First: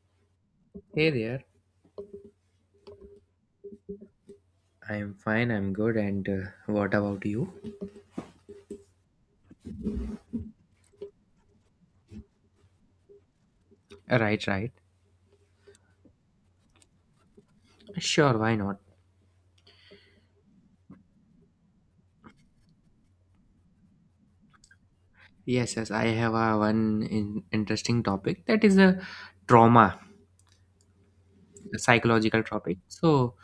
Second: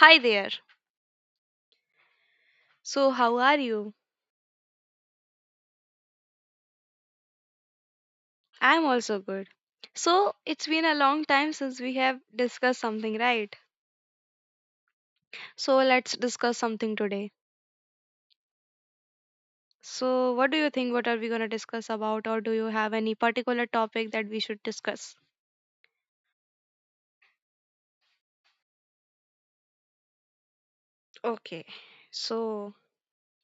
Hi there. Hey there. So, how are you? I'm fine, I'm good, and what about you? I'm also good. So, it's been a long time since we have discussed something, right? Right, right. So, let's discuss something today. Sure, why not? So, what do you think? What are we going to discuss about, or do you have any particular topic that we should discuss? Yes, I have one interesting topic that is a trauma, Okay. a psychological So, topic. So,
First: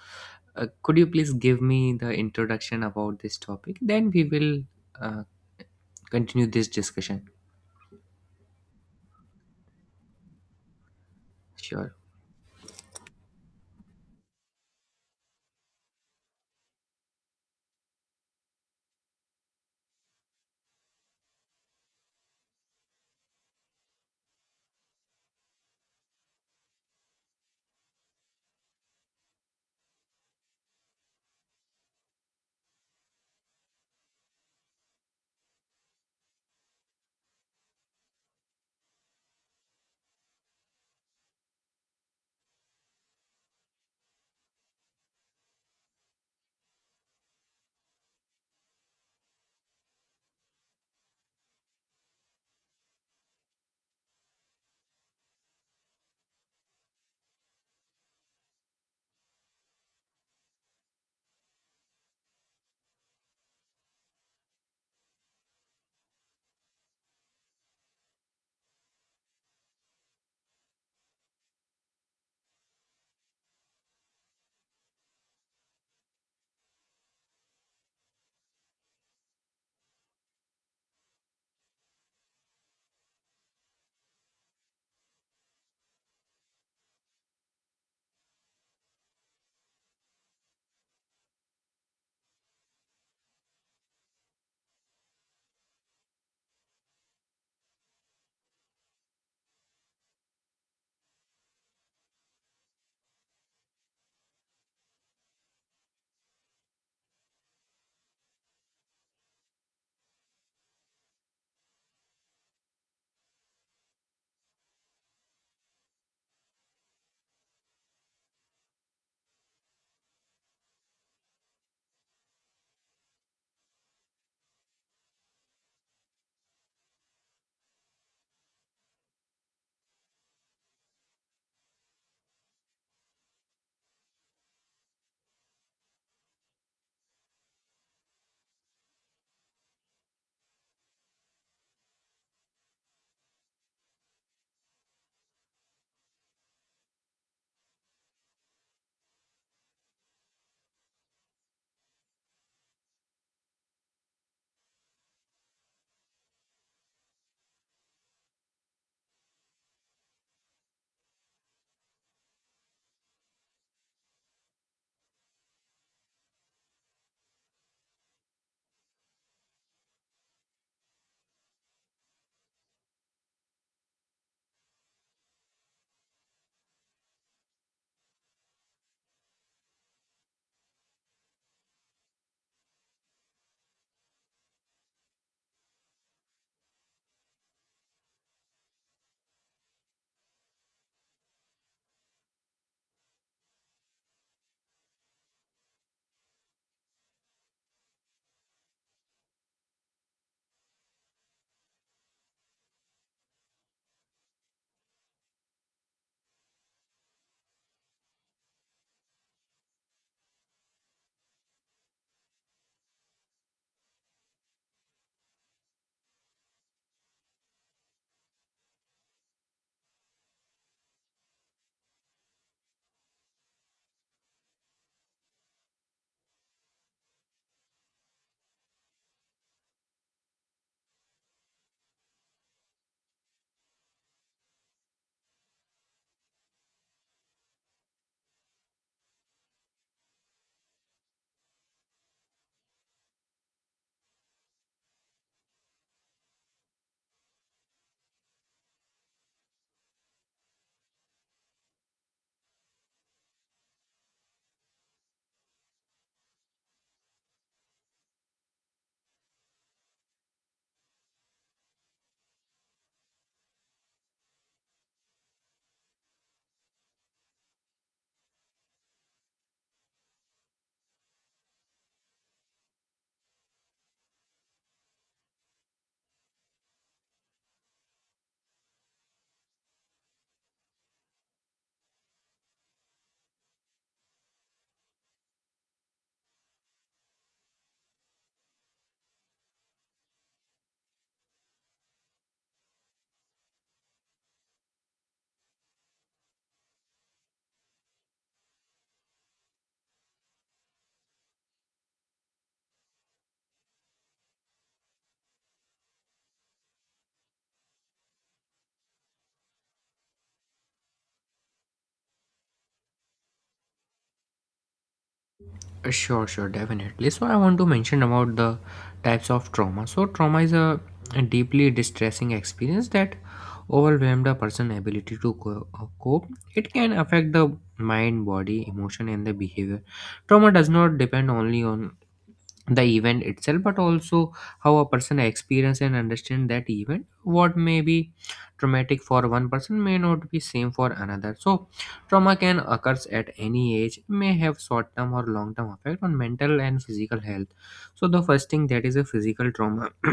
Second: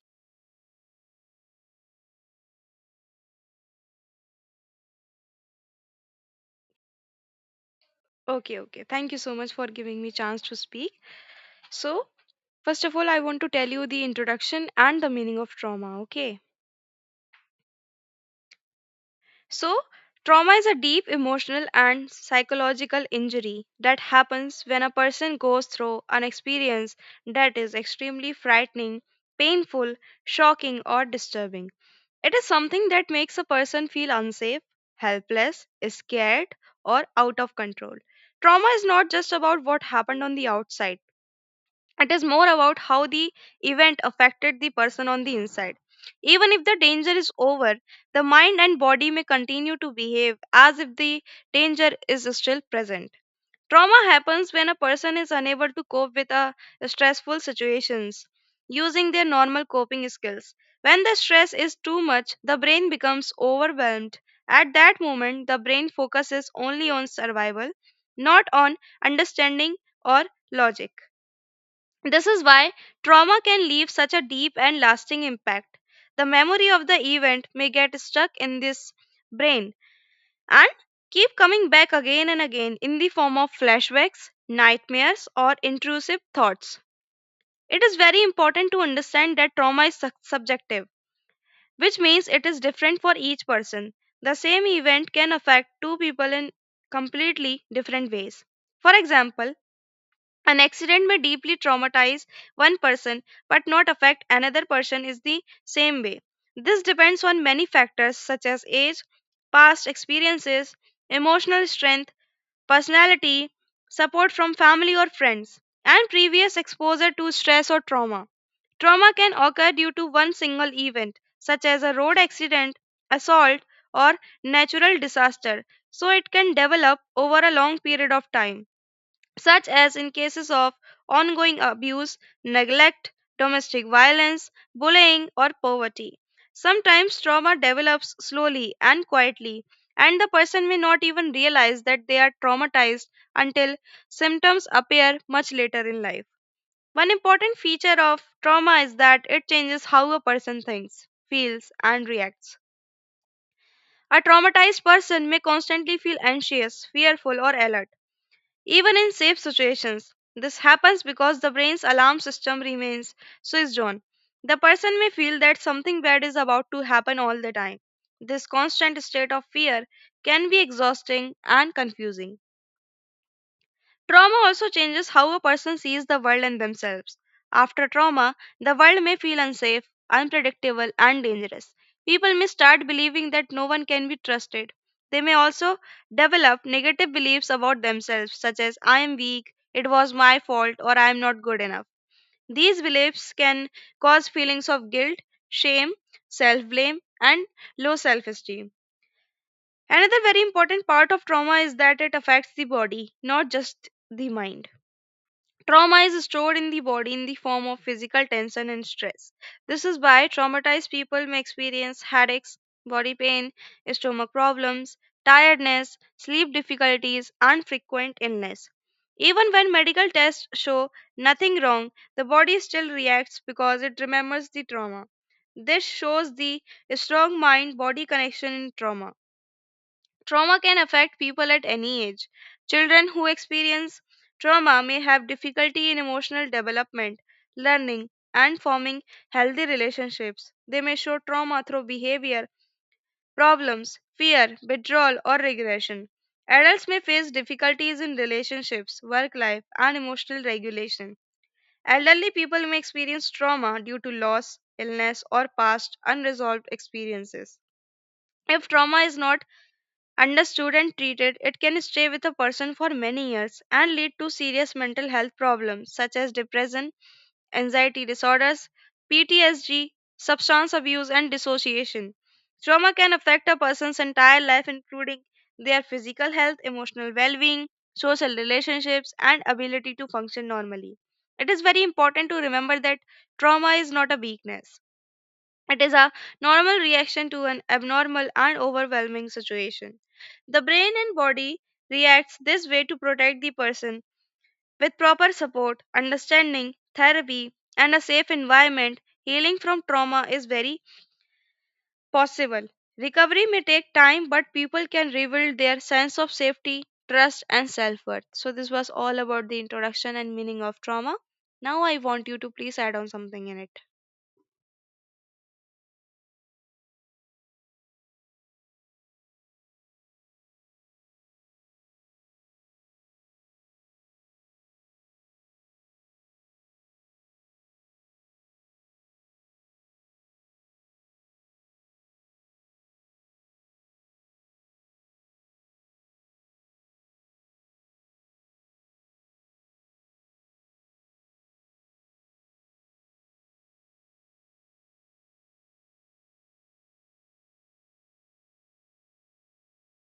could you please give me the introduction about this topic? Then we will uh, continue this discussion. okay, okay. Thank you so much for giving me chance to speak. Sure. So, first of all, I want to tell you the introduction and the meaning of trauma, okay? So, trauma is a deep emotional and psychological injury that happens when a person goes through an experience that is extremely frightening, painful, shocking, or disturbing. It is something that makes a person feel unsafe, helpless, scared, or out of control. Trauma is not just about what happened on the outside. It is more about how the event affected the person on the inside. Even if the danger is over, the mind and body may continue to behave as if the danger is still present. Trauma happens when a person is unable to cope with a stressful situations using their normal coping skills. When the stress is too much, the brain becomes overwhelmed. At that moment, the brain focuses only on survival, not on understanding or logic. This is why trauma can leave such a deep and lasting impact. The memory of the event may get stuck in this brain and keep coming back again and again in the form of flashbacks, nightmares, or intrusive thoughts. It is very important to understand that trauma is subjective, which means it is different for each person. The same event can affect two people in completely different ways. For example, an accident may deeply traumatize one person but not affect another person in the same way. This depends on many factors such as age, past experiences, emotional strength, personality, support from family or friends, and previous exposure to stress or trauma. Trauma can occur due to one single event, such as a road accident, assault, or natural disaster, so it can develop over a long period of time such as in cases of ongoing abuse, neglect, domestic violence, bullying, or poverty. Sometimes trauma develops slowly and quietly, and the person may not even realize that they are traumatized until symptoms appear much later in life. One important feature of trauma is that it changes how a person thinks, feels, and reacts. A traumatized person may constantly feel anxious, fearful, or alert even in safe situations. This happens because the brain's alarm system remains switched on. The person may feel that something bad is about to happen all the time. This constant state of fear can be exhausting and confusing. Trauma also changes how a person sees the world and themselves. After trauma, the world may feel unsafe, unpredictable, and dangerous. People may start believing that no one can be trusted. They may also develop negative beliefs about themselves, such as I am weak, it was my fault, or I am not good enough. These beliefs can cause feelings of guilt, shame, self blame, and low self esteem. Another very important part of trauma is that it affects the body, not just the mind. Trauma is stored in the body in the form of physical tension and stress. This is why traumatized people may experience headaches, body pain, stomach problems, tiredness, sleep difficulties, and frequent illness. Even when medical tests show nothing wrong, the body still reacts because it remembers the trauma. This shows the strong mind body connection in trauma. Trauma can affect people at any age. Children who experience trauma may have difficulty in emotional development, learning, and forming healthy relationships. They may show trauma through behavior, problems, fear, withdrawal, or regression. Adults may face difficulties in relationships, work life, and emotional regulation. Elderly people may experience trauma due to loss, illness, or past unresolved experiences. If trauma is not understood and treated, it can stay with a person for many years and lead to serious mental health problems such as depression, anxiety disorders, PTSD, substance abuse, and dissociation. Trauma can affect a person's entire life, including their physical health, emotional well being, social relationships, and ability to function normally. It is very important to remember that trauma is not a weakness, it is a normal reaction to an abnormal and overwhelming situation. The brain and body reacts this way to protect the person. With proper support, understanding, therapy, and a safe environment, healing from trauma is very possible. Recovery may take time, but people can rebuild their sense of safety, trust, and self worth. So, this was all about the introduction and meaning of trauma. Now, I want you to please add on something in it. Sure, definitely. So, I want to mention about the types of trauma. So, trauma is a deeply distressing experience that overwhelmed a person's ability to cope. It can affect the mind, body, emotion, and the behavior. Trauma does not depend only on the event itself but also how a person experience and understand that event, what may be traumatic for one person may not be same for another. So trauma can occurs at any age, may have short term or long term effect on mental and physical health. So the first thing, that is a physical trauma.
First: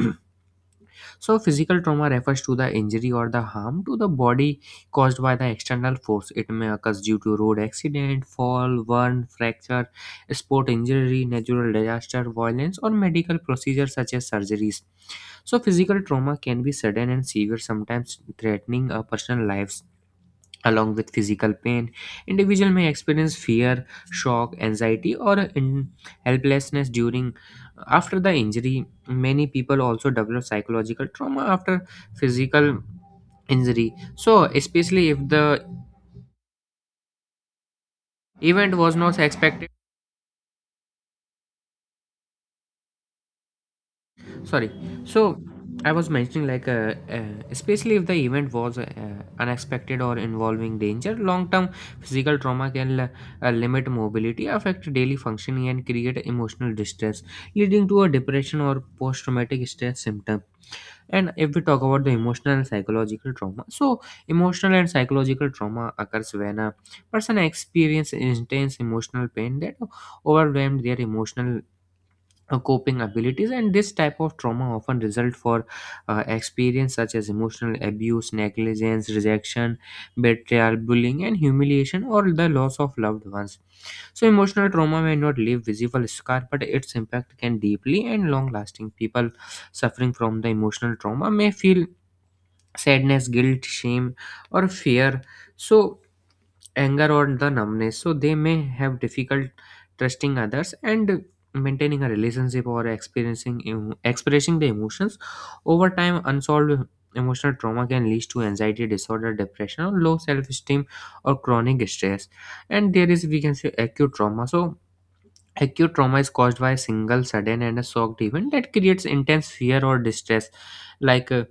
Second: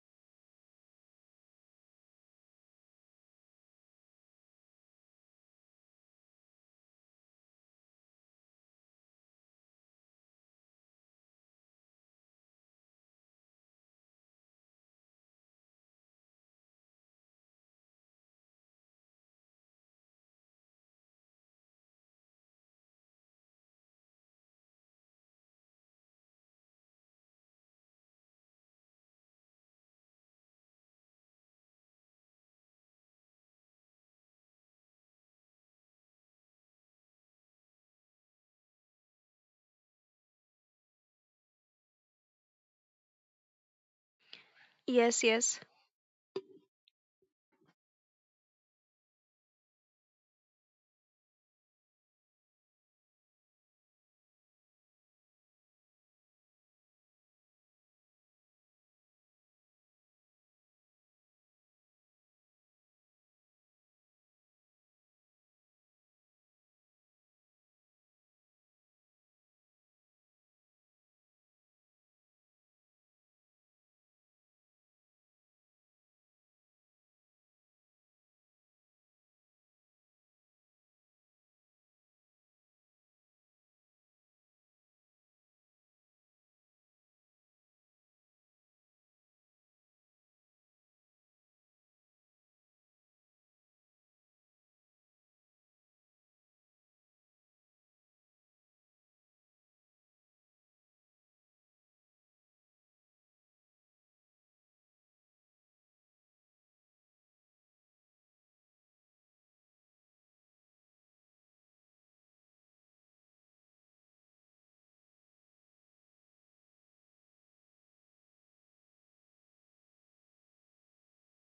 So, physical trauma refers to the injury or the harm to the body caused by the external force. It may occur due to road accident, fall, burn, fracture, sport injury, natural disaster, violence, or medical procedures such as surgeries. So, physical trauma can be sudden and severe, sometimes threatening a person's lives. Along with physical pain, individual may experience fear, shock, anxiety, or in helplessness during after the injury. Many people also develop psychological trauma after physical injury, so especially if the event was not expected. Sorry. Yes, So yes. I was mentioning like especially if the event was unexpected or involving danger, long-term physical trauma can limit mobility, affect daily functioning, and create emotional distress, leading to a depression or post-traumatic stress symptom. And if we talk about the emotional and psychological trauma, so emotional and psychological trauma occurs when a person experiences intense emotional pain that overwhelmed their emotional coping abilities. And this type of trauma often result for experience such as emotional abuse, negligence, rejection, betrayal, bullying, and humiliation, or the loss of loved ones. So emotional trauma may not leave visible scar, but its impact can deeply and long lasting. People suffering from the emotional trauma may feel sadness, guilt, shame, or fear, so anger or the numbness. So they may have difficult trusting others and maintaining a relationship, or experiencing expressing the emotions. Over time, unsolved emotional trauma can lead to anxiety disorder, depression, or low self-esteem, or chronic stress. And there is, we can say, acute trauma. So acute trauma is caused by a single sudden and a shocked event that creates intense fear or distress, like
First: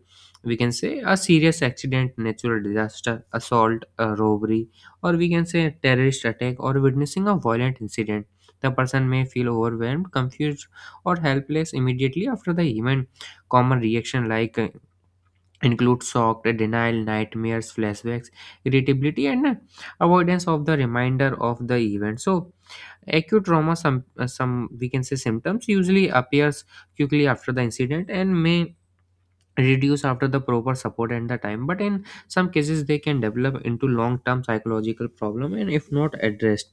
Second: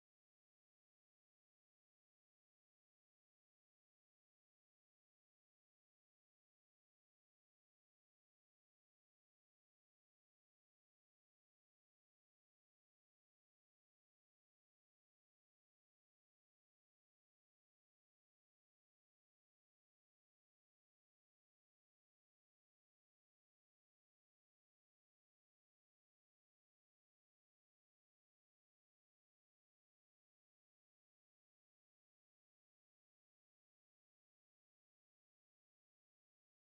we can say a serious accident, natural disaster, assault, a robbery, or we can say a terrorist attack or witnessing a violent incident. The person may feel overwhelmed, confused, or helpless immediately after the event. Common reaction like include shock, denial, nightmares, flashbacks, irritability, and avoidance of the reminder of the event. So acute trauma, some we can say symptoms usually appears quickly after the incident and may reduce after the proper support and the time, but in some cases they can develop into long term psychological problem and if not addressed.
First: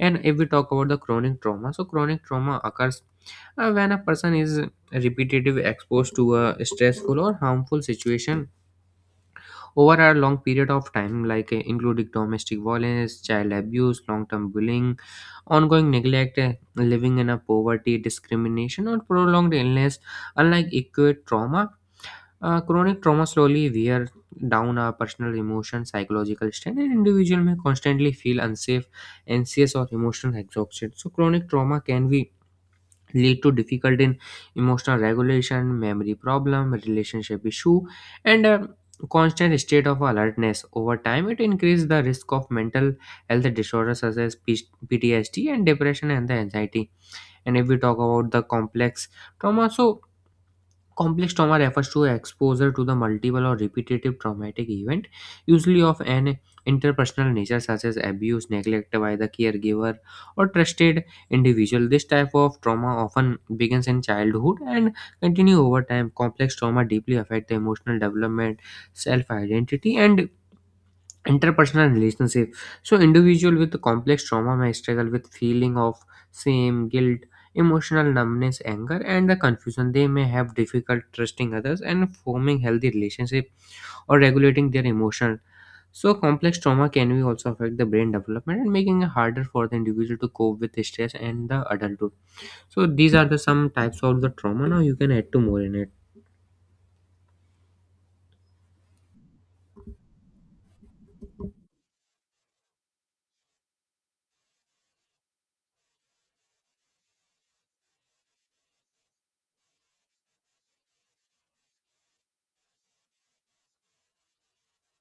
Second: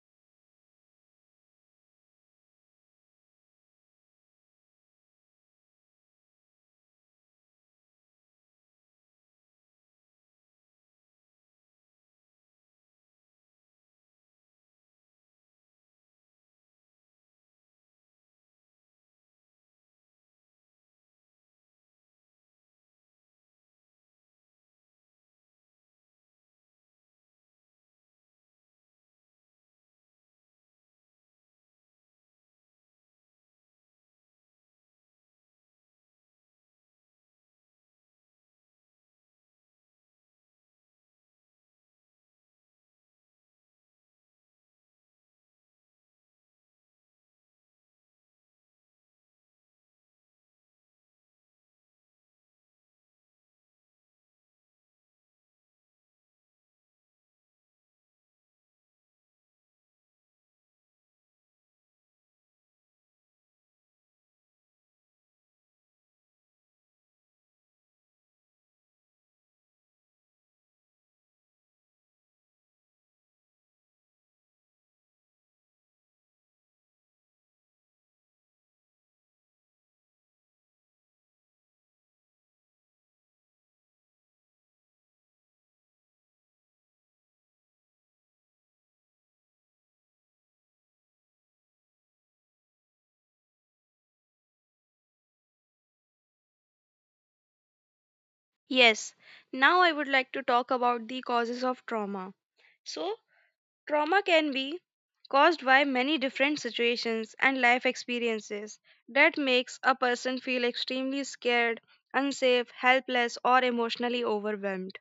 And if we talk about the chronic trauma, so chronic trauma occurs when a person is repetitive exposed to a stressful or harmful situation over a long period of time, like including domestic violence, child abuse, long term bullying, ongoing neglect, eh, living in a poverty, discrimination, or prolonged illness. Unlike acute trauma, chronic trauma slowly wear down our personal emotion, psychological strength, and individual may constantly feel unsafe, anxious, or emotional exhaustion. So, chronic trauma can be lead to difficult in emotional regulation, memory problem, relationship issue, and a constant state of alertness. Over time it increases the risk of mental health disorders such as PTSD and depression and the anxiety. And if we talk about the complex trauma, so complex trauma refers to exposure to the multiple or repetitive traumatic event, usually of an interpersonal nature such as abuse, neglect by the caregiver, or trusted individual. This type of trauma often begins in childhood and continue over time. Complex trauma deeply affect the emotional development, self-identity, and interpersonal relationship. So individual with complex trauma may struggle with feeling of shame, guilt, emotional numbness, anger, and the confusion. They may have difficult trusting others and forming healthy relationship, or regulating their emotion. So complex trauma can be also affect the brain development, and making it harder for the individual to cope with stress and the adulthood. So these are the some types of the trauma. Now you can add to more in it. Yes, now I would like to talk about the causes of trauma. So, trauma can be caused by many different situations and life experiences that makes a person feel extremely scared, unsafe, helpless or emotionally overwhelmed.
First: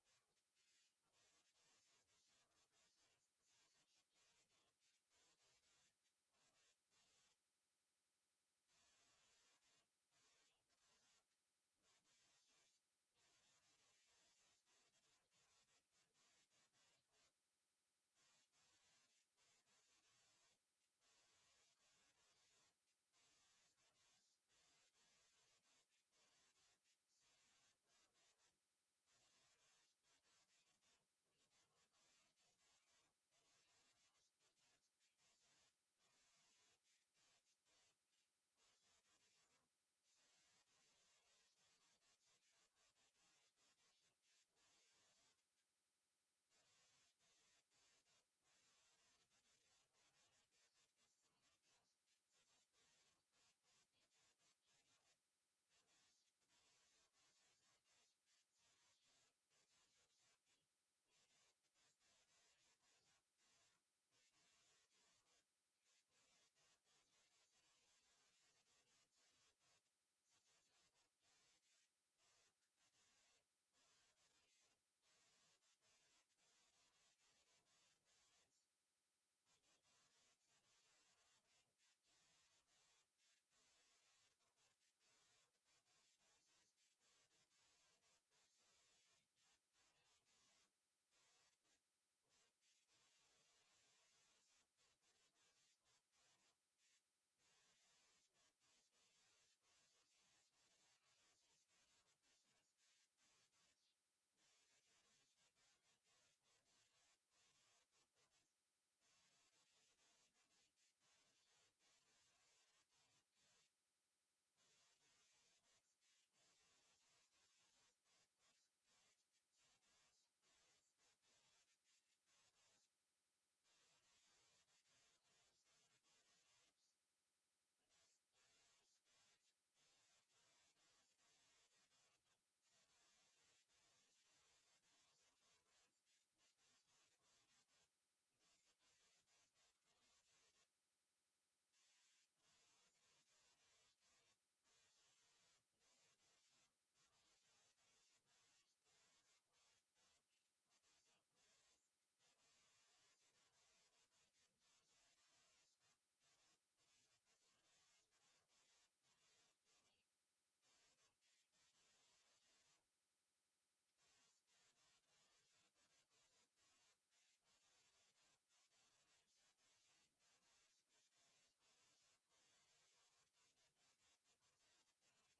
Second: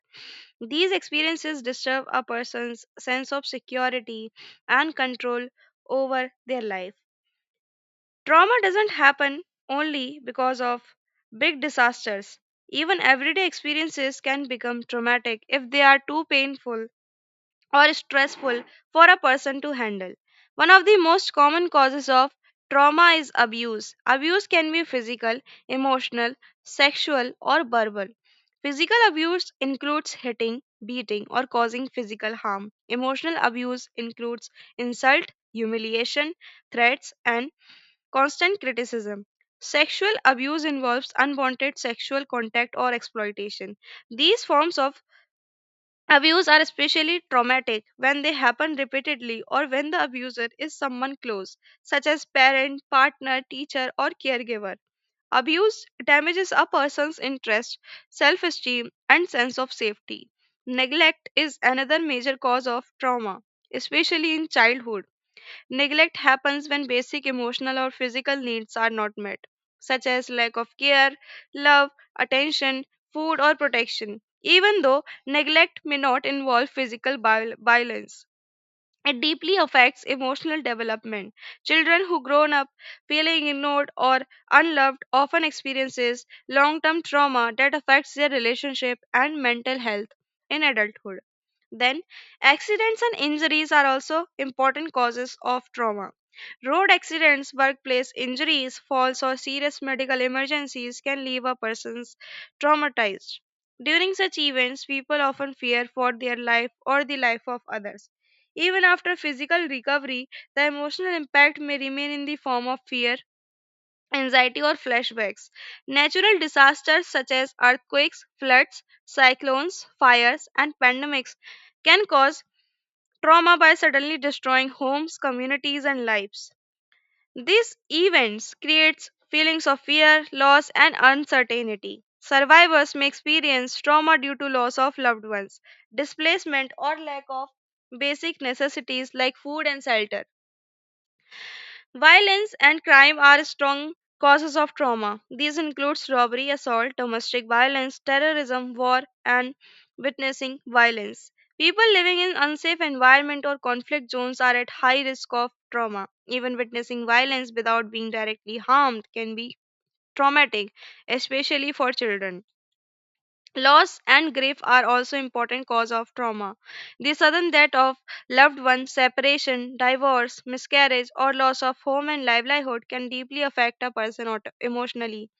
These experiences disturb a person's sense of security and control over their life. Trauma doesn't happen only because of big disasters. Even everyday experiences can become traumatic if they are too painful or stressful for a person to handle. One of the most common causes of trauma is abuse. Abuse can be physical, emotional, sexual, or verbal. Physical abuse includes hitting, beating, or causing physical harm. Emotional abuse includes insult, humiliation, threats, and constant criticism. Sexual abuse involves unwanted sexual contact or exploitation. These forms of abuse are especially traumatic when they happen repeatedly or when the abuser is someone close, such as parent, partner, teacher, or caregiver. Abuse damages a person's interest, self esteem, and sense of safety. Neglect is another major cause of trauma, especially in childhood. Neglect happens when basic emotional or physical needs are not met, such as lack of care, love, attention, food, or protection. Even though neglect may not involve physical violence, it deeply affects emotional development. Children who grow up feeling ignored or unloved often experiences long-term trauma that affects their relationship and mental health in adulthood. Then, accidents and injuries are also important causes of trauma. Road accidents, workplace injuries, falls, or serious medical emergencies can leave a person traumatized. During such events, people often fear for their life or the life of others. Even after physical recovery, the emotional impact may remain in the form of fear, anxiety, or flashbacks. Natural disasters such as earthquakes, floods, cyclones, fires, and pandemics can cause trauma by suddenly destroying homes, communities, and lives. These events creates feelings of fear, loss and uncertainty. Survivors may experience trauma due to loss of loved ones, displacement or lack of basic necessities like food and shelter. Violence and crime are strong causes of trauma. These includes robbery, assault, domestic violence, terrorism, war, and witnessing violence. People living in unsafe environment or conflict zones are at high risk of trauma. Even witnessing violence without being directly harmed can be traumatic, especially for children. Loss and grief are also important cause of trauma. The sudden death of loved ones, separation, divorce, miscarriage, or loss of home and livelihood can deeply affect a person emotionally.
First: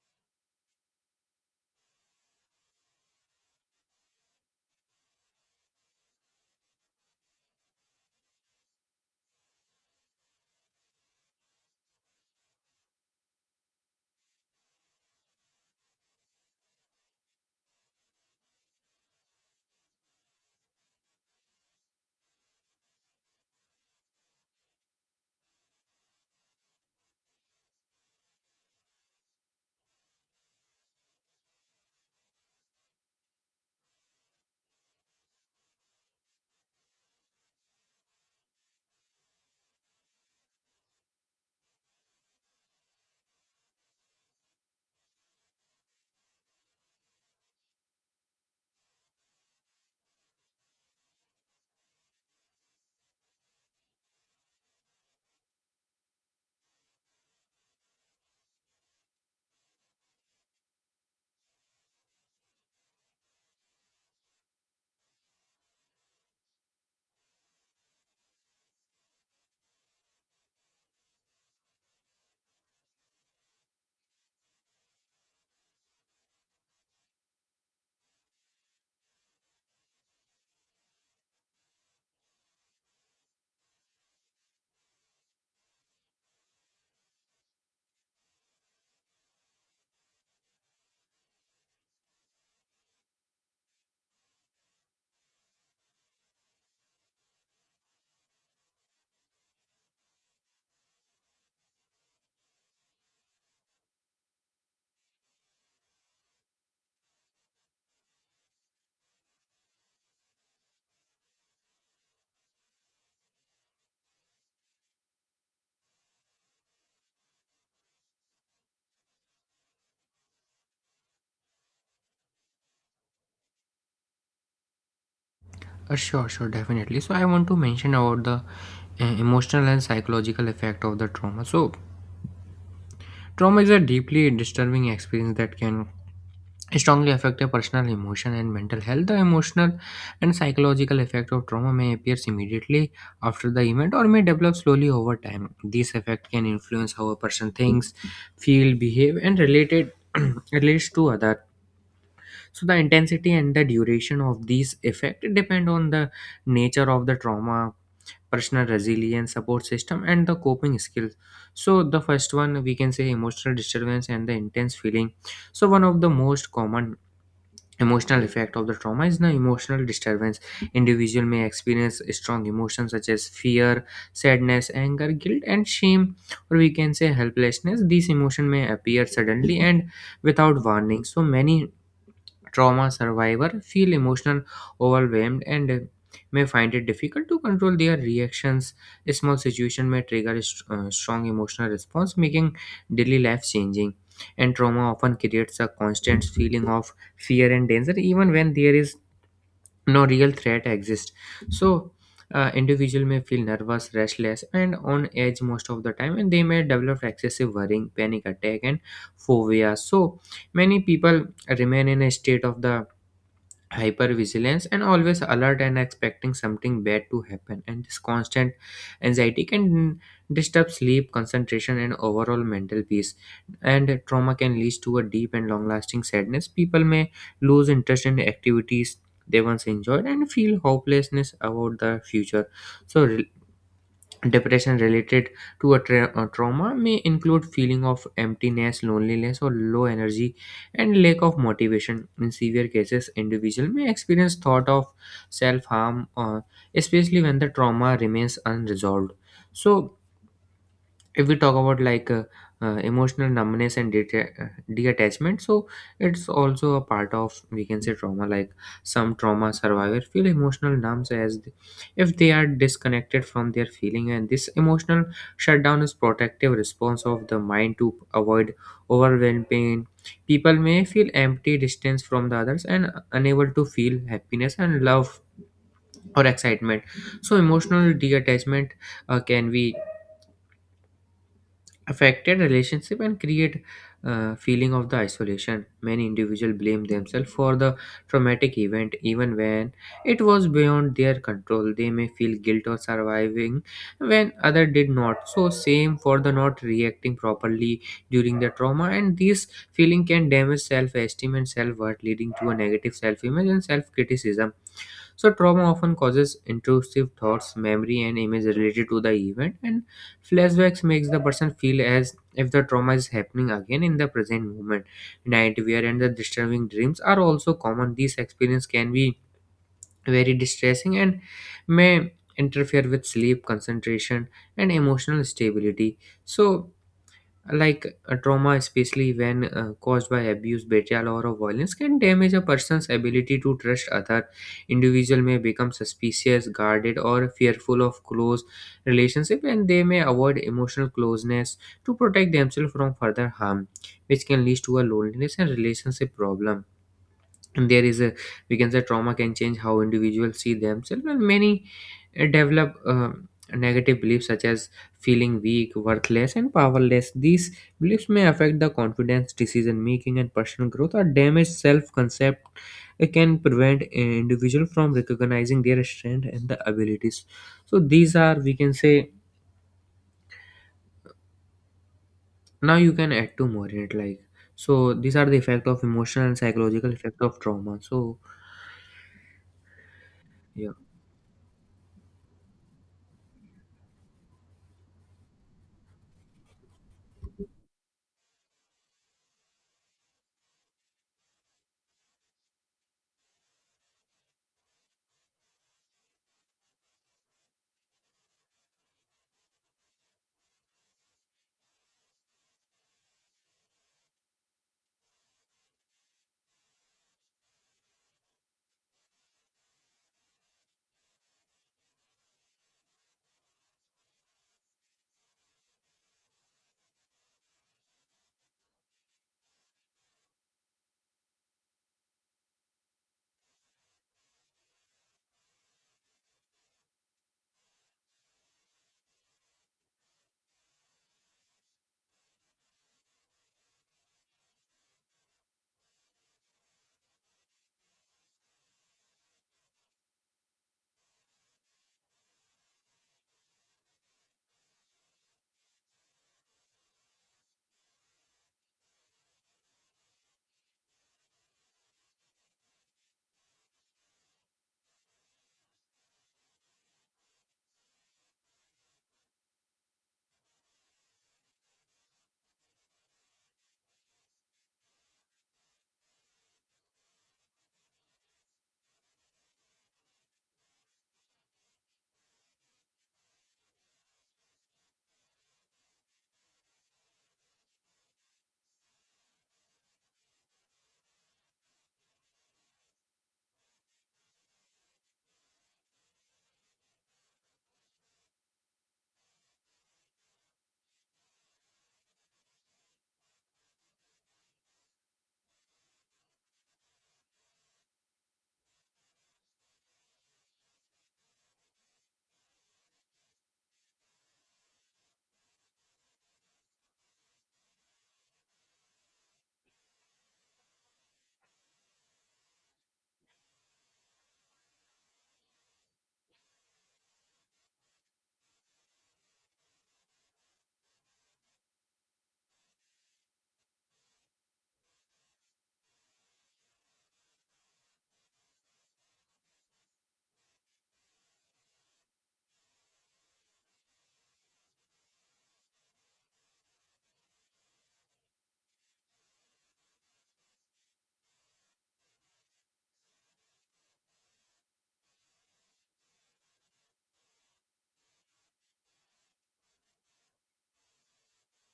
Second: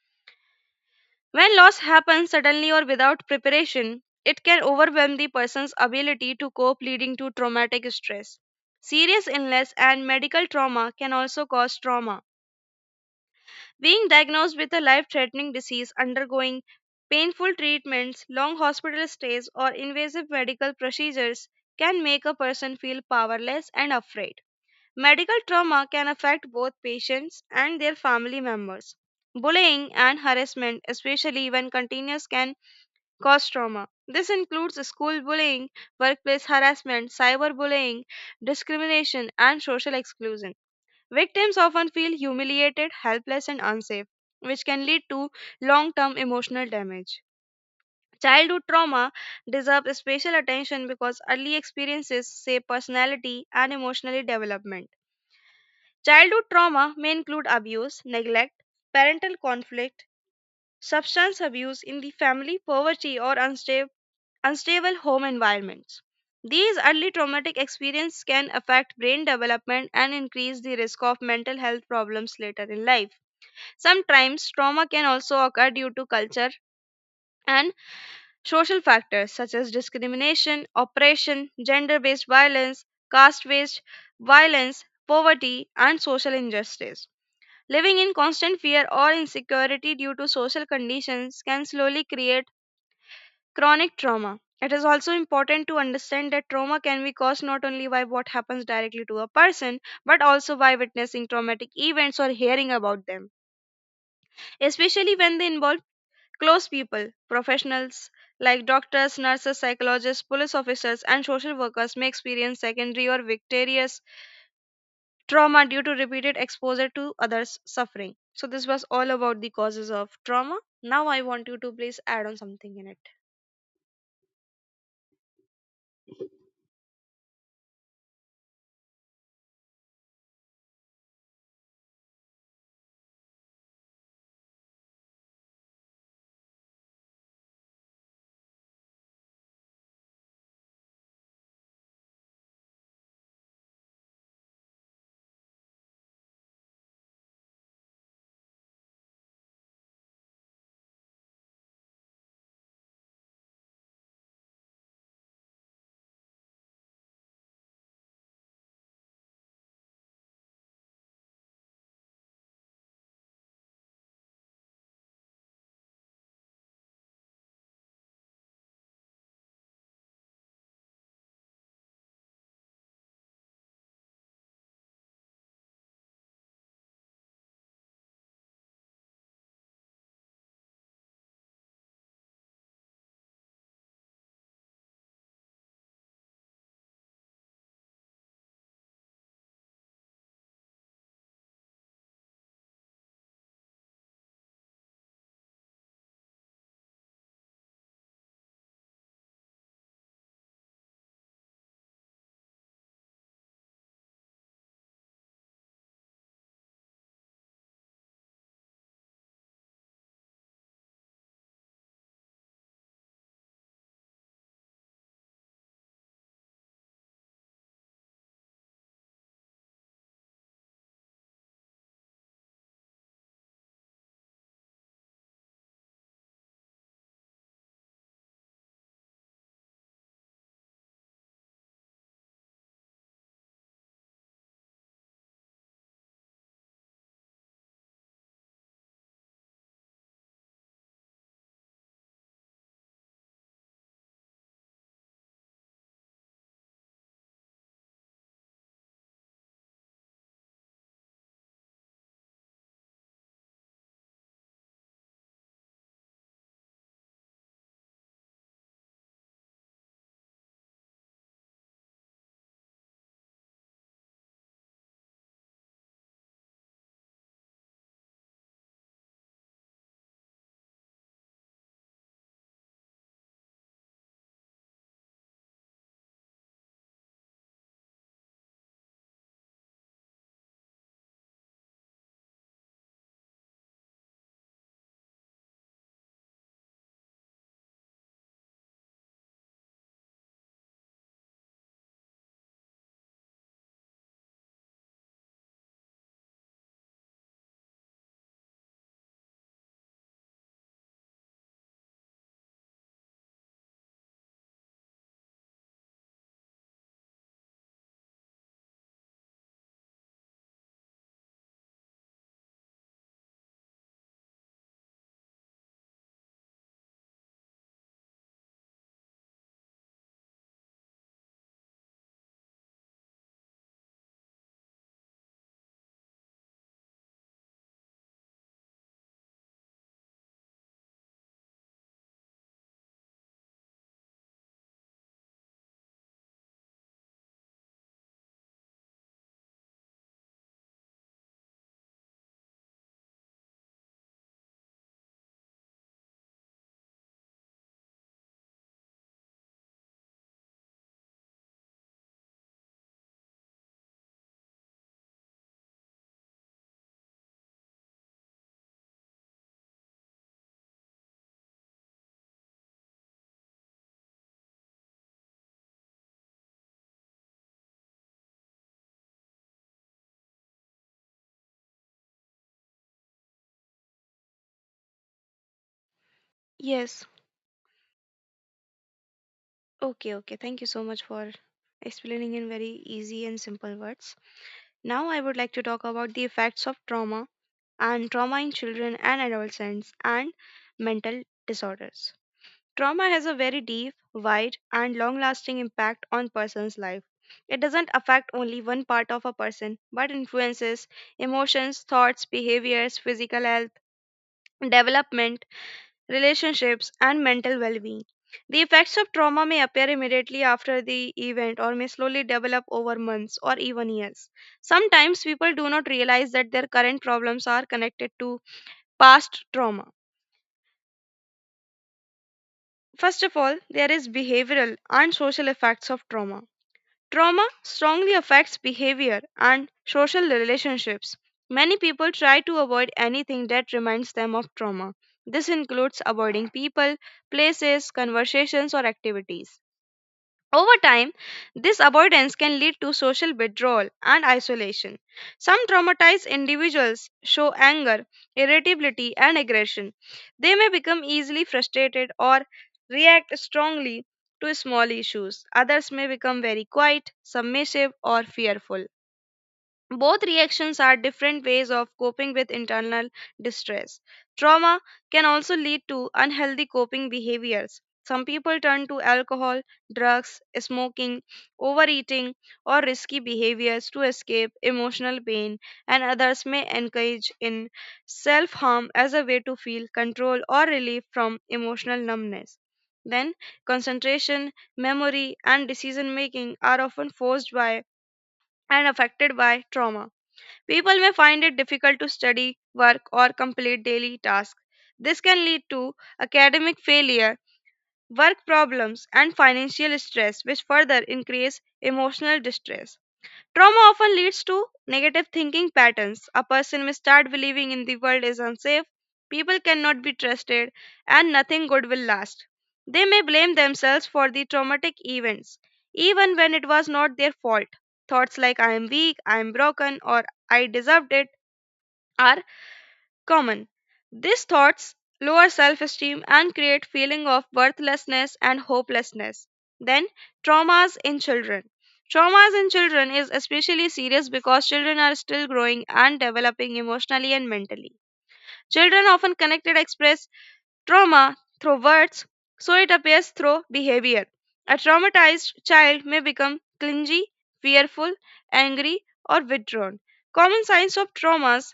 When loss happens suddenly or without preparation, it can overwhelm the person's ability to cope, leading to traumatic stress. Serious illness and medical trauma can also cause trauma. Being diagnosed with a life threatening disease, undergoing painful treatments, long hospital stays, or invasive medical procedures can make a person feel powerless and afraid. Medical trauma can affect both patients and their family members. Bullying and harassment, especially when continuous, can cause trauma. This includes school bullying, workplace harassment, cyberbullying, discrimination, and social exclusion. Victims often feel humiliated, helpless, and unsafe, which can lead to long term emotional damage. Childhood trauma deserves special attention because early experiences shape personality and emotional development. Childhood trauma may include abuse, neglect, parental conflict, substance abuse in the family, poverty, or unstable home environments. These early traumatic experiences can affect brain development and increase the risk of mental health problems later in life. Sometimes trauma can also occur due to culture and social factors such as discrimination, oppression, gender based violence, caste based violence, poverty, and social injustice. Living in constant fear or insecurity due to social conditions can slowly create chronic trauma. It is also important to understand that trauma can be caused not only by what happens directly to a person, but also by witnessing traumatic events or hearing about them, especially when they involve close people. Professionals like doctors, nurses, psychologists, police officers, and social workers may experience secondary or vicarious trauma due to repeated exposure to others' suffering. So, this was all about the causes of trauma. Now, I want you to please add on something in it. Sure, definitely. So I want to mention about the emotional and psychological effect of the trauma. So trauma is a deeply disturbing experience that can strongly affect a personal emotion and mental health. The emotional and psychological effect of trauma may appear immediately after the event or may develop slowly over time. This effect can influence how a person thinks, feel, behave, and related relates to other. So the intensity and the duration of these effect depend on the nature of the trauma, personal resilience, support system, and the coping skills. So the first one, we can say, emotional disturbance and the intense feeling. So one of the most common emotional effect of the trauma is the emotional disturbance. Individual may experience strong emotions such as fear, sadness, anger, guilt, and shame, or we can say helplessness. These emotions may appear suddenly and without warning. So many trauma survivor feel emotional overwhelmed and may find it difficult to control their reactions. A small situation may trigger a strong emotional response, making daily life changing. And trauma often creates a constant feeling of fear and danger even when there is no real threat exists. So individual may feel nervous, restless, and on edge most of the time, and they may develop excessive worrying, panic attack, and phobia. So many people remain in a state of the hypervigilance and always alert and expecting something bad to happen, and this constant anxiety can disturb sleep, concentration, and overall mental peace. And trauma can lead to a deep and long lasting sadness. People may lose interest in activities they once enjoyed and feel hopelessness about the future. So depression related to a trauma may include feeling of emptiness, loneliness, or low energy and lack of motivation. In severe cases, individual may experience thought of self harm, especially when the trauma remains unresolved. So, if we talk about like emotional numbness and detachment, so it's also a part of we can say trauma. Like some trauma survivors feel emotional numbs as if they are disconnected from their feeling, and this emotional shutdown is protective response of the mind to avoid overwhelming pain. People may feel empty, distance from the others, and unable to feel happiness and love or excitement. So emotional detachment can be affected relationship and create feeling of the isolation. Many individual blame themselves for the traumatic event even when it was beyond their control. They may feel guilt or surviving when other did not, so same for the not reacting properly during the trauma, and this feeling can damage self-esteem and self-worth, leading to a negative self-image and self-criticism. So, trauma often causes intrusive thoughts, memory, and image related to the event, and flashbacks makes the person feel as if the trauma is happening again in the present moment. Nightwear and the disturbing dreams are also common. These experiences can be very distressing and may interfere with sleep, concentration, and emotional stability. So, like a trauma, especially when caused by abuse, betrayal, or a violence, can damage a person's ability to trust other. Individual may become suspicious, guarded, or fearful of close relationship, and they may avoid emotional closeness to protect themselves from further harm, which can lead to a loneliness and relationship problem. And there is a, we can say, trauma can change how individuals see themselves, and many develop negative beliefs such as feeling weak, worthless, and powerless. These beliefs may affect the confidence, decision making, and personal growth, or damaged self-concept. It can prevent an individual from recognizing their strength and the abilities. So these are, we can say, now you can add two more in it, like, so these are the effect of emotional and psychological Yes. effect of trauma. So Okay, okay. Thank you yeah. so much for explaining in very easy and simple words. Now, I would like to talk about the effects of trauma and trauma in children and adolescents and mental disorders. Trauma has a very deep, wide, and long lasting impact on person's life. It doesn't affect only one part of a person, but influences emotions, thoughts, behaviors, physical health, development, relationships, and mental well being. The effects of trauma may appear immediately after the event or may slowly develop over months or even years. Sometimes people do not realize that their current problems are connected to past trauma. First of all, there is behavioral and social effects of trauma. Trauma strongly affects behavior and social relationships. Many people try to avoid anything that reminds them of trauma. This includes avoiding people, places, conversations, or activities. Over time, this avoidance can lead to social withdrawal and isolation. Some traumatized individuals show anger, irritability, and aggression. They may become easily frustrated or react strongly to small issues. Others may become very quiet, submissive, or fearful. Both reactions are different ways of coping with internal distress. Trauma can also lead to unhealthy coping behaviors. Some people turn to alcohol, drugs, smoking, overeating, or risky behaviors to escape emotional pain, and others may engage in self harm as a way to feel control or relief from emotional numbness. Then, concentration, memory, and decision making are often forced by and affected by trauma. People may find it difficult to study, work, or complete daily tasks. This can lead to academic failure, work problems, and financial stress, which further increase emotional distress. Trauma often leads to negative thinking patterns. A person may start believing in the world is unsafe, people cannot be trusted, and nothing good will last. They may blame themselves for the traumatic events, even when it was not their fault. Thoughts like I am weak, I am broken, or I deserved it are common. These thoughts lower self-esteem and create feeling of worthlessness and hopelessness. Then, traumas in children. Traumas in children is especially serious because children are still growing and developing emotionally and mentally. Children often connected express trauma through words, so it appears through behavior. A traumatized child may become clingy, fearful, angry, or withdrawn. Common signs of traumas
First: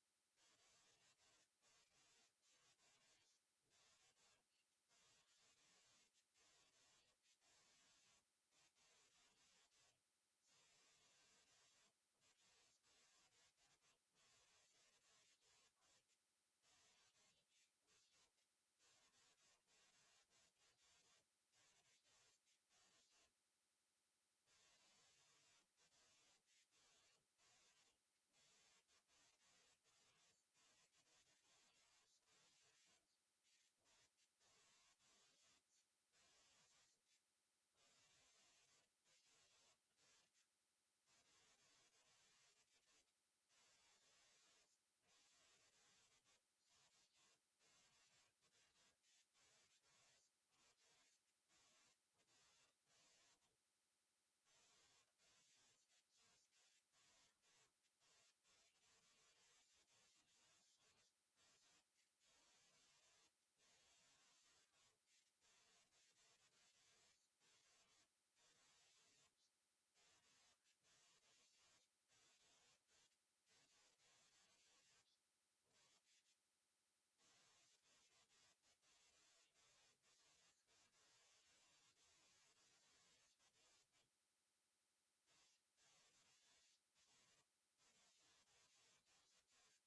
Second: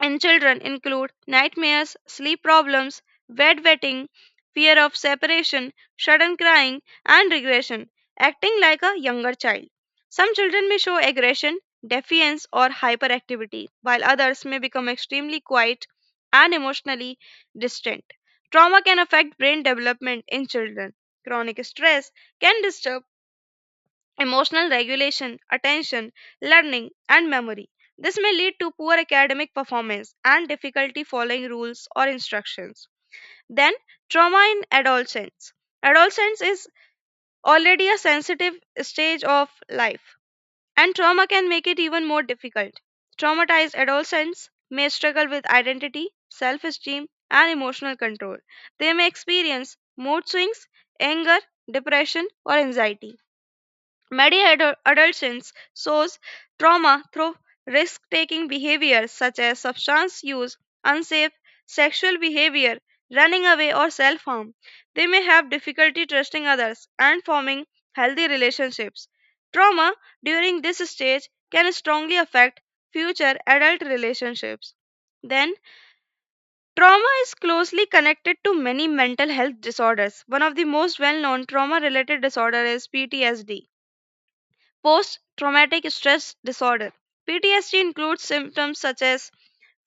in children include nightmares, sleep problems, bedwetting, fear of separation, sudden crying, and regression, acting like a younger child. Some children may show aggression, defiance, or hyperactivity, while others may become extremely quiet and emotionally distant. Trauma can affect brain development in children. Chronic stress can disturb emotional regulation, attention, learning, and memory. This may lead to poor academic performance and difficulty following rules or instructions. Then, trauma in adolescence. Adolescence is already a sensitive stage of life, and trauma can make it even more difficult. Traumatized adolescents may struggle with identity, self esteem, and emotional control. They may experience mood swings, anger, depression, or anxiety. Many adolescents shows trauma through risk-taking behaviors such as substance use, unsafe sexual behavior, running away, or self-harm. They may have difficulty trusting others and forming healthy relationships. Trauma during this stage can strongly affect future adult relationships. Then, trauma is closely connected to many mental health disorders. One of the most well-known trauma-related disorder is PTSD. Post traumatic stress disorder. PTSD includes symptoms such as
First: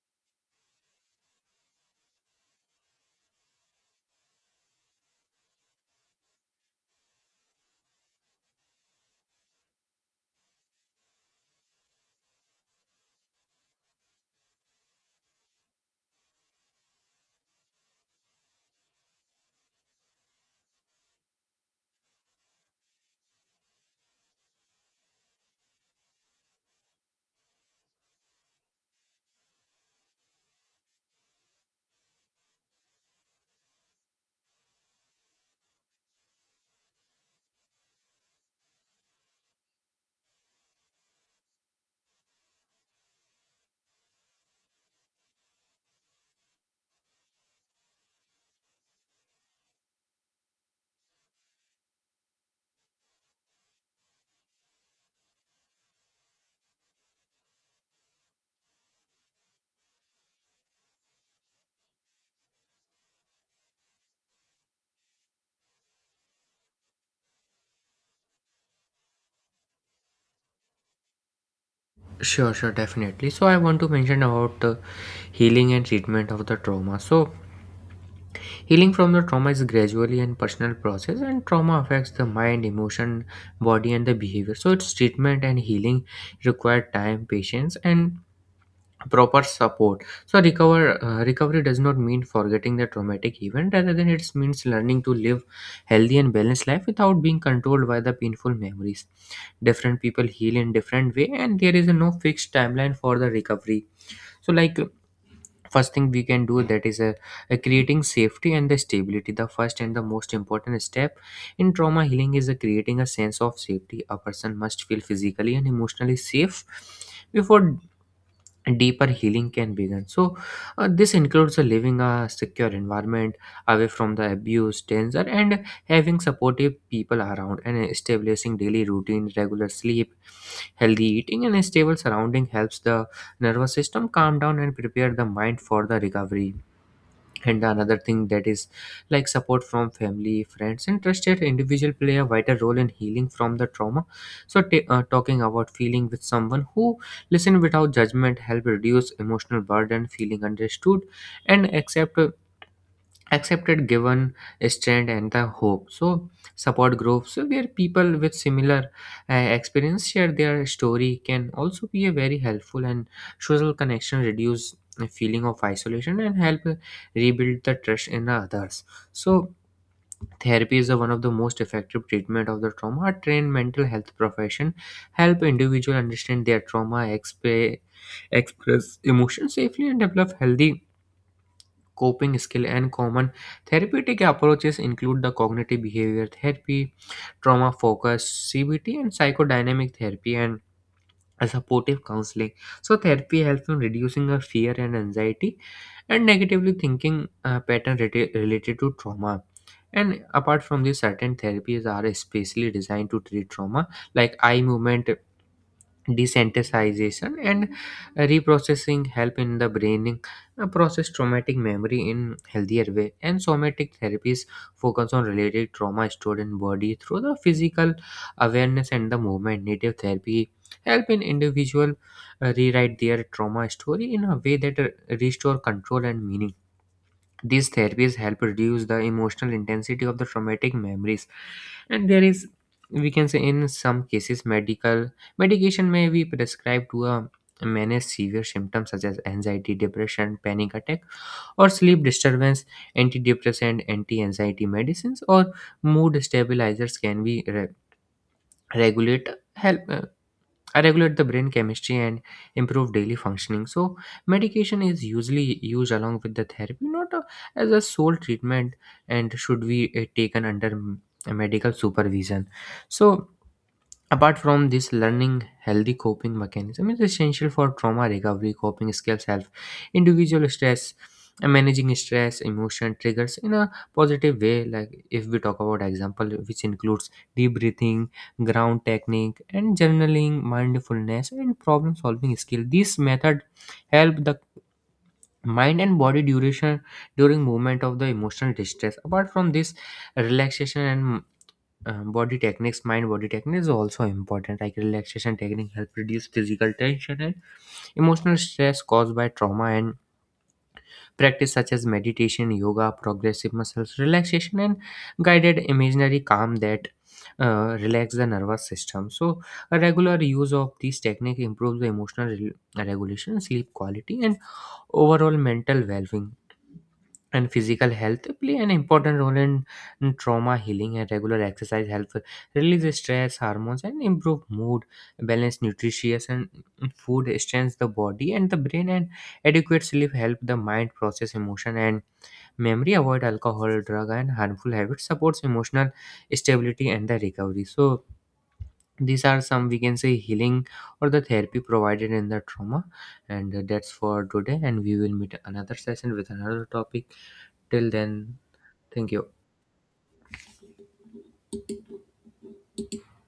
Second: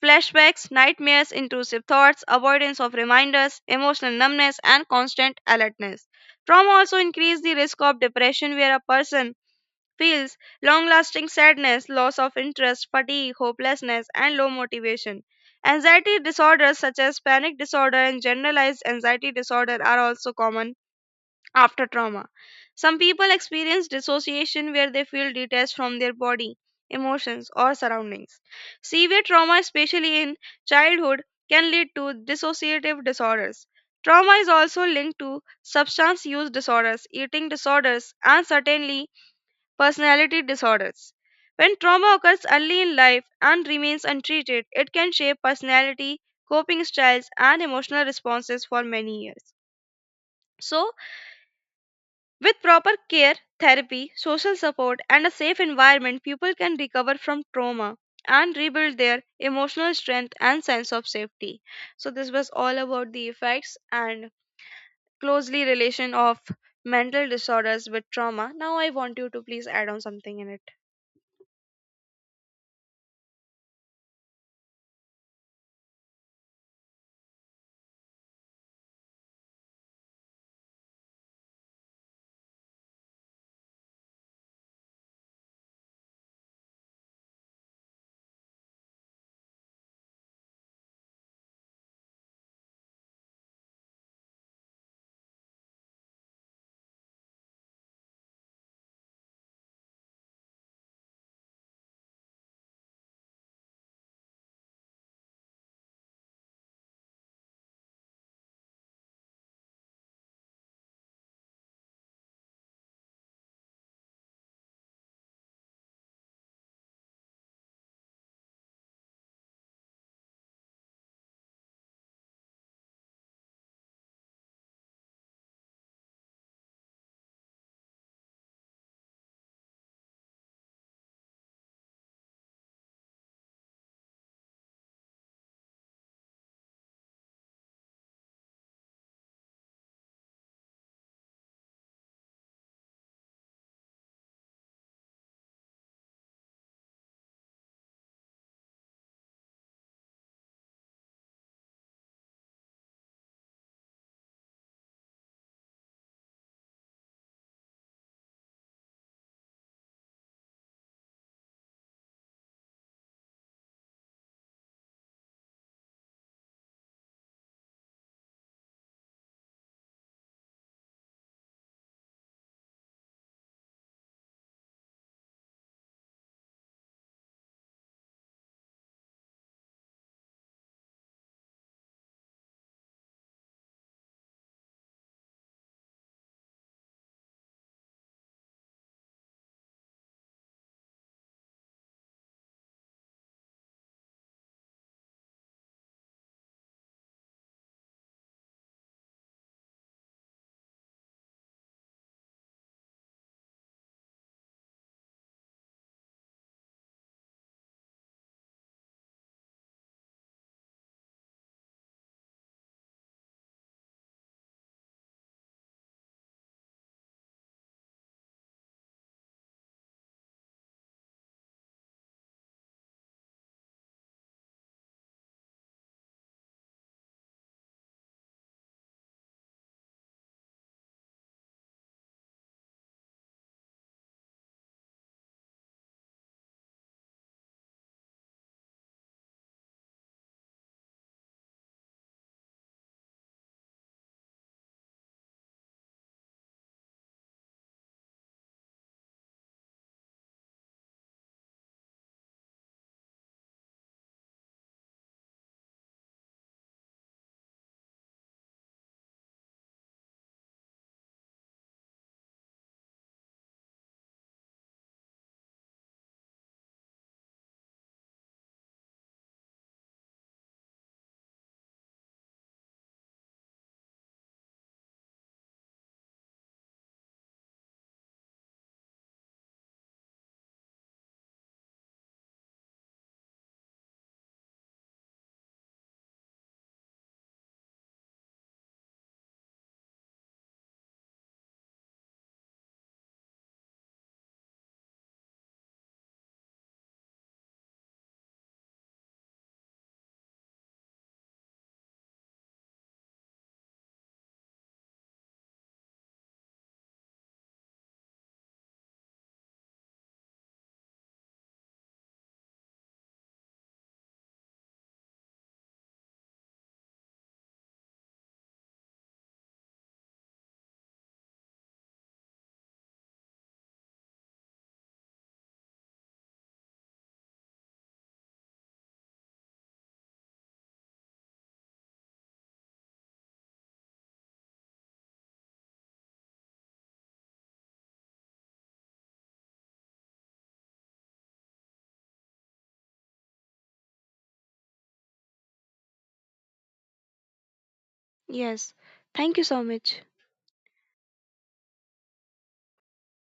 flashbacks, nightmares, intrusive thoughts, avoidance of reminders, emotional numbness, and constant alertness. Trauma also increases the risk of depression, where a person feels long lasting sadness, loss of interest, fatigue, hopelessness, and low motivation. Anxiety disorders such as panic disorder and generalized anxiety disorder are also common after trauma. Some people experience dissociation where they feel detached from their body, emotions, or surroundings. Severe trauma, especially in childhood, can lead to dissociative disorders. Trauma is also linked to substance use disorders, eating disorders, and certainly personality disorders. When trauma occurs early in life and remains untreated, it can shape personality, coping styles, and emotional responses for many years. So, with proper care, therapy, social support, and a safe environment, people can recover from trauma and rebuild their emotional strength and sense of safety. So this was all about the effects and closely relation of mental disorders with trauma. Now I want you to please add on something in it. Sure, sure, definitely. So, I want to mention about the healing and treatment of the trauma. So, healing from the trauma is gradually and personal process, and trauma affects the mind, emotion, body, and the behavior. So, its treatment and healing require time, patience, and proper support. So recovery does not mean forgetting the traumatic event, rather than it means learning to live healthy and balanced life without being controlled by the painful memories. Different people heal in different way, and there is a no fixed timeline for the recovery. So like first thing we can do, that is a creating safety and the stability. The first and the most important step in trauma healing is a creating a sense of safety. A person must feel physically and emotionally safe before and deeper healing can begin. So, this includes living a secure environment away from the abuse, danger, and having supportive people around, and establishing daily routine, regular sleep, healthy eating, and a stable surrounding helps the nervous system calm down and prepare the mind for the recovery. And the another thing that is like support from family, friends, and trusted individual play a vital role in healing from the trauma. So talking about feeling with someone who listen without judgment help reduce emotional burden, feeling understood and accepted, given strength and the hope. So support groups where people with similar experience share their story can also be a very helpful, and social connection reduce a feeling of isolation and help rebuild the trust in others. So therapy is the one of the most effective treatment of the trauma. A trained mental health profession help individual understand their express emotion safely, and develop healthy coping skill. And common therapeutic approaches include the cognitive behavior therapy, trauma focus CBT, and psychodynamic therapy, and a supportive counseling. So therapy helps in reducing our fear and anxiety, and negatively thinking pattern related to trauma. And apart from this, certain therapies are especially designed to treat trauma, like eye movement desensitization and reprocessing help in the braining process traumatic memory in healthier way. And somatic therapies focus on related trauma stored in body through the physical awareness and the movement. Native therapy help in individual rewrite their trauma story in a way that restore control and meaning. These therapies help reduce the emotional intensity of the traumatic memories, and there is, we can say, in some cases medical medication may be prescribed to manage severe symptoms such as anxiety, depression, panic attack, or sleep disturbance. Antidepressant, anti-anxiety medicines, or mood stabilizers can be regulate, help I regulate the brain chemistry and improve daily functioning. So medication is usually used along with the therapy, not a, as a sole treatment, and should be taken under medical supervision. So apart from this, learning healthy coping mechanism is essential for trauma recovery. Coping skills help individual stress, and managing stress, emotion triggers in a positive way. Like if we talk about example, which includes deep breathing, ground technique, and journaling, mindfulness, and problem solving skill. This method help the mind and body duration during movement of the emotional distress. Apart from this, relaxation and body techniques, mind body techniques, is also important. Like relaxation technique help reduce physical tension and emotional stress caused by trauma, and practice such as meditation, yoga, progressive muscles relaxation, and guided imaginary calm that relax the nervous system. So a regular use of these technique improves the emotional regulation, sleep quality, and overall mental well being. And physical health play an important role in trauma healing, and regular exercise help release stress hormones and improve mood. Balanced nutritious and food strengthens the body and the brain, and adequate sleep help the mind process emotion and memory. Avoid alcohol, drug, and harmful habits supports emotional stability and the recovery. So these are some, we can say, healing or the therapy provided in the trauma. And that's for today, and we will meet another session with another topic. Till then, Yes. thank you. Thank you so much.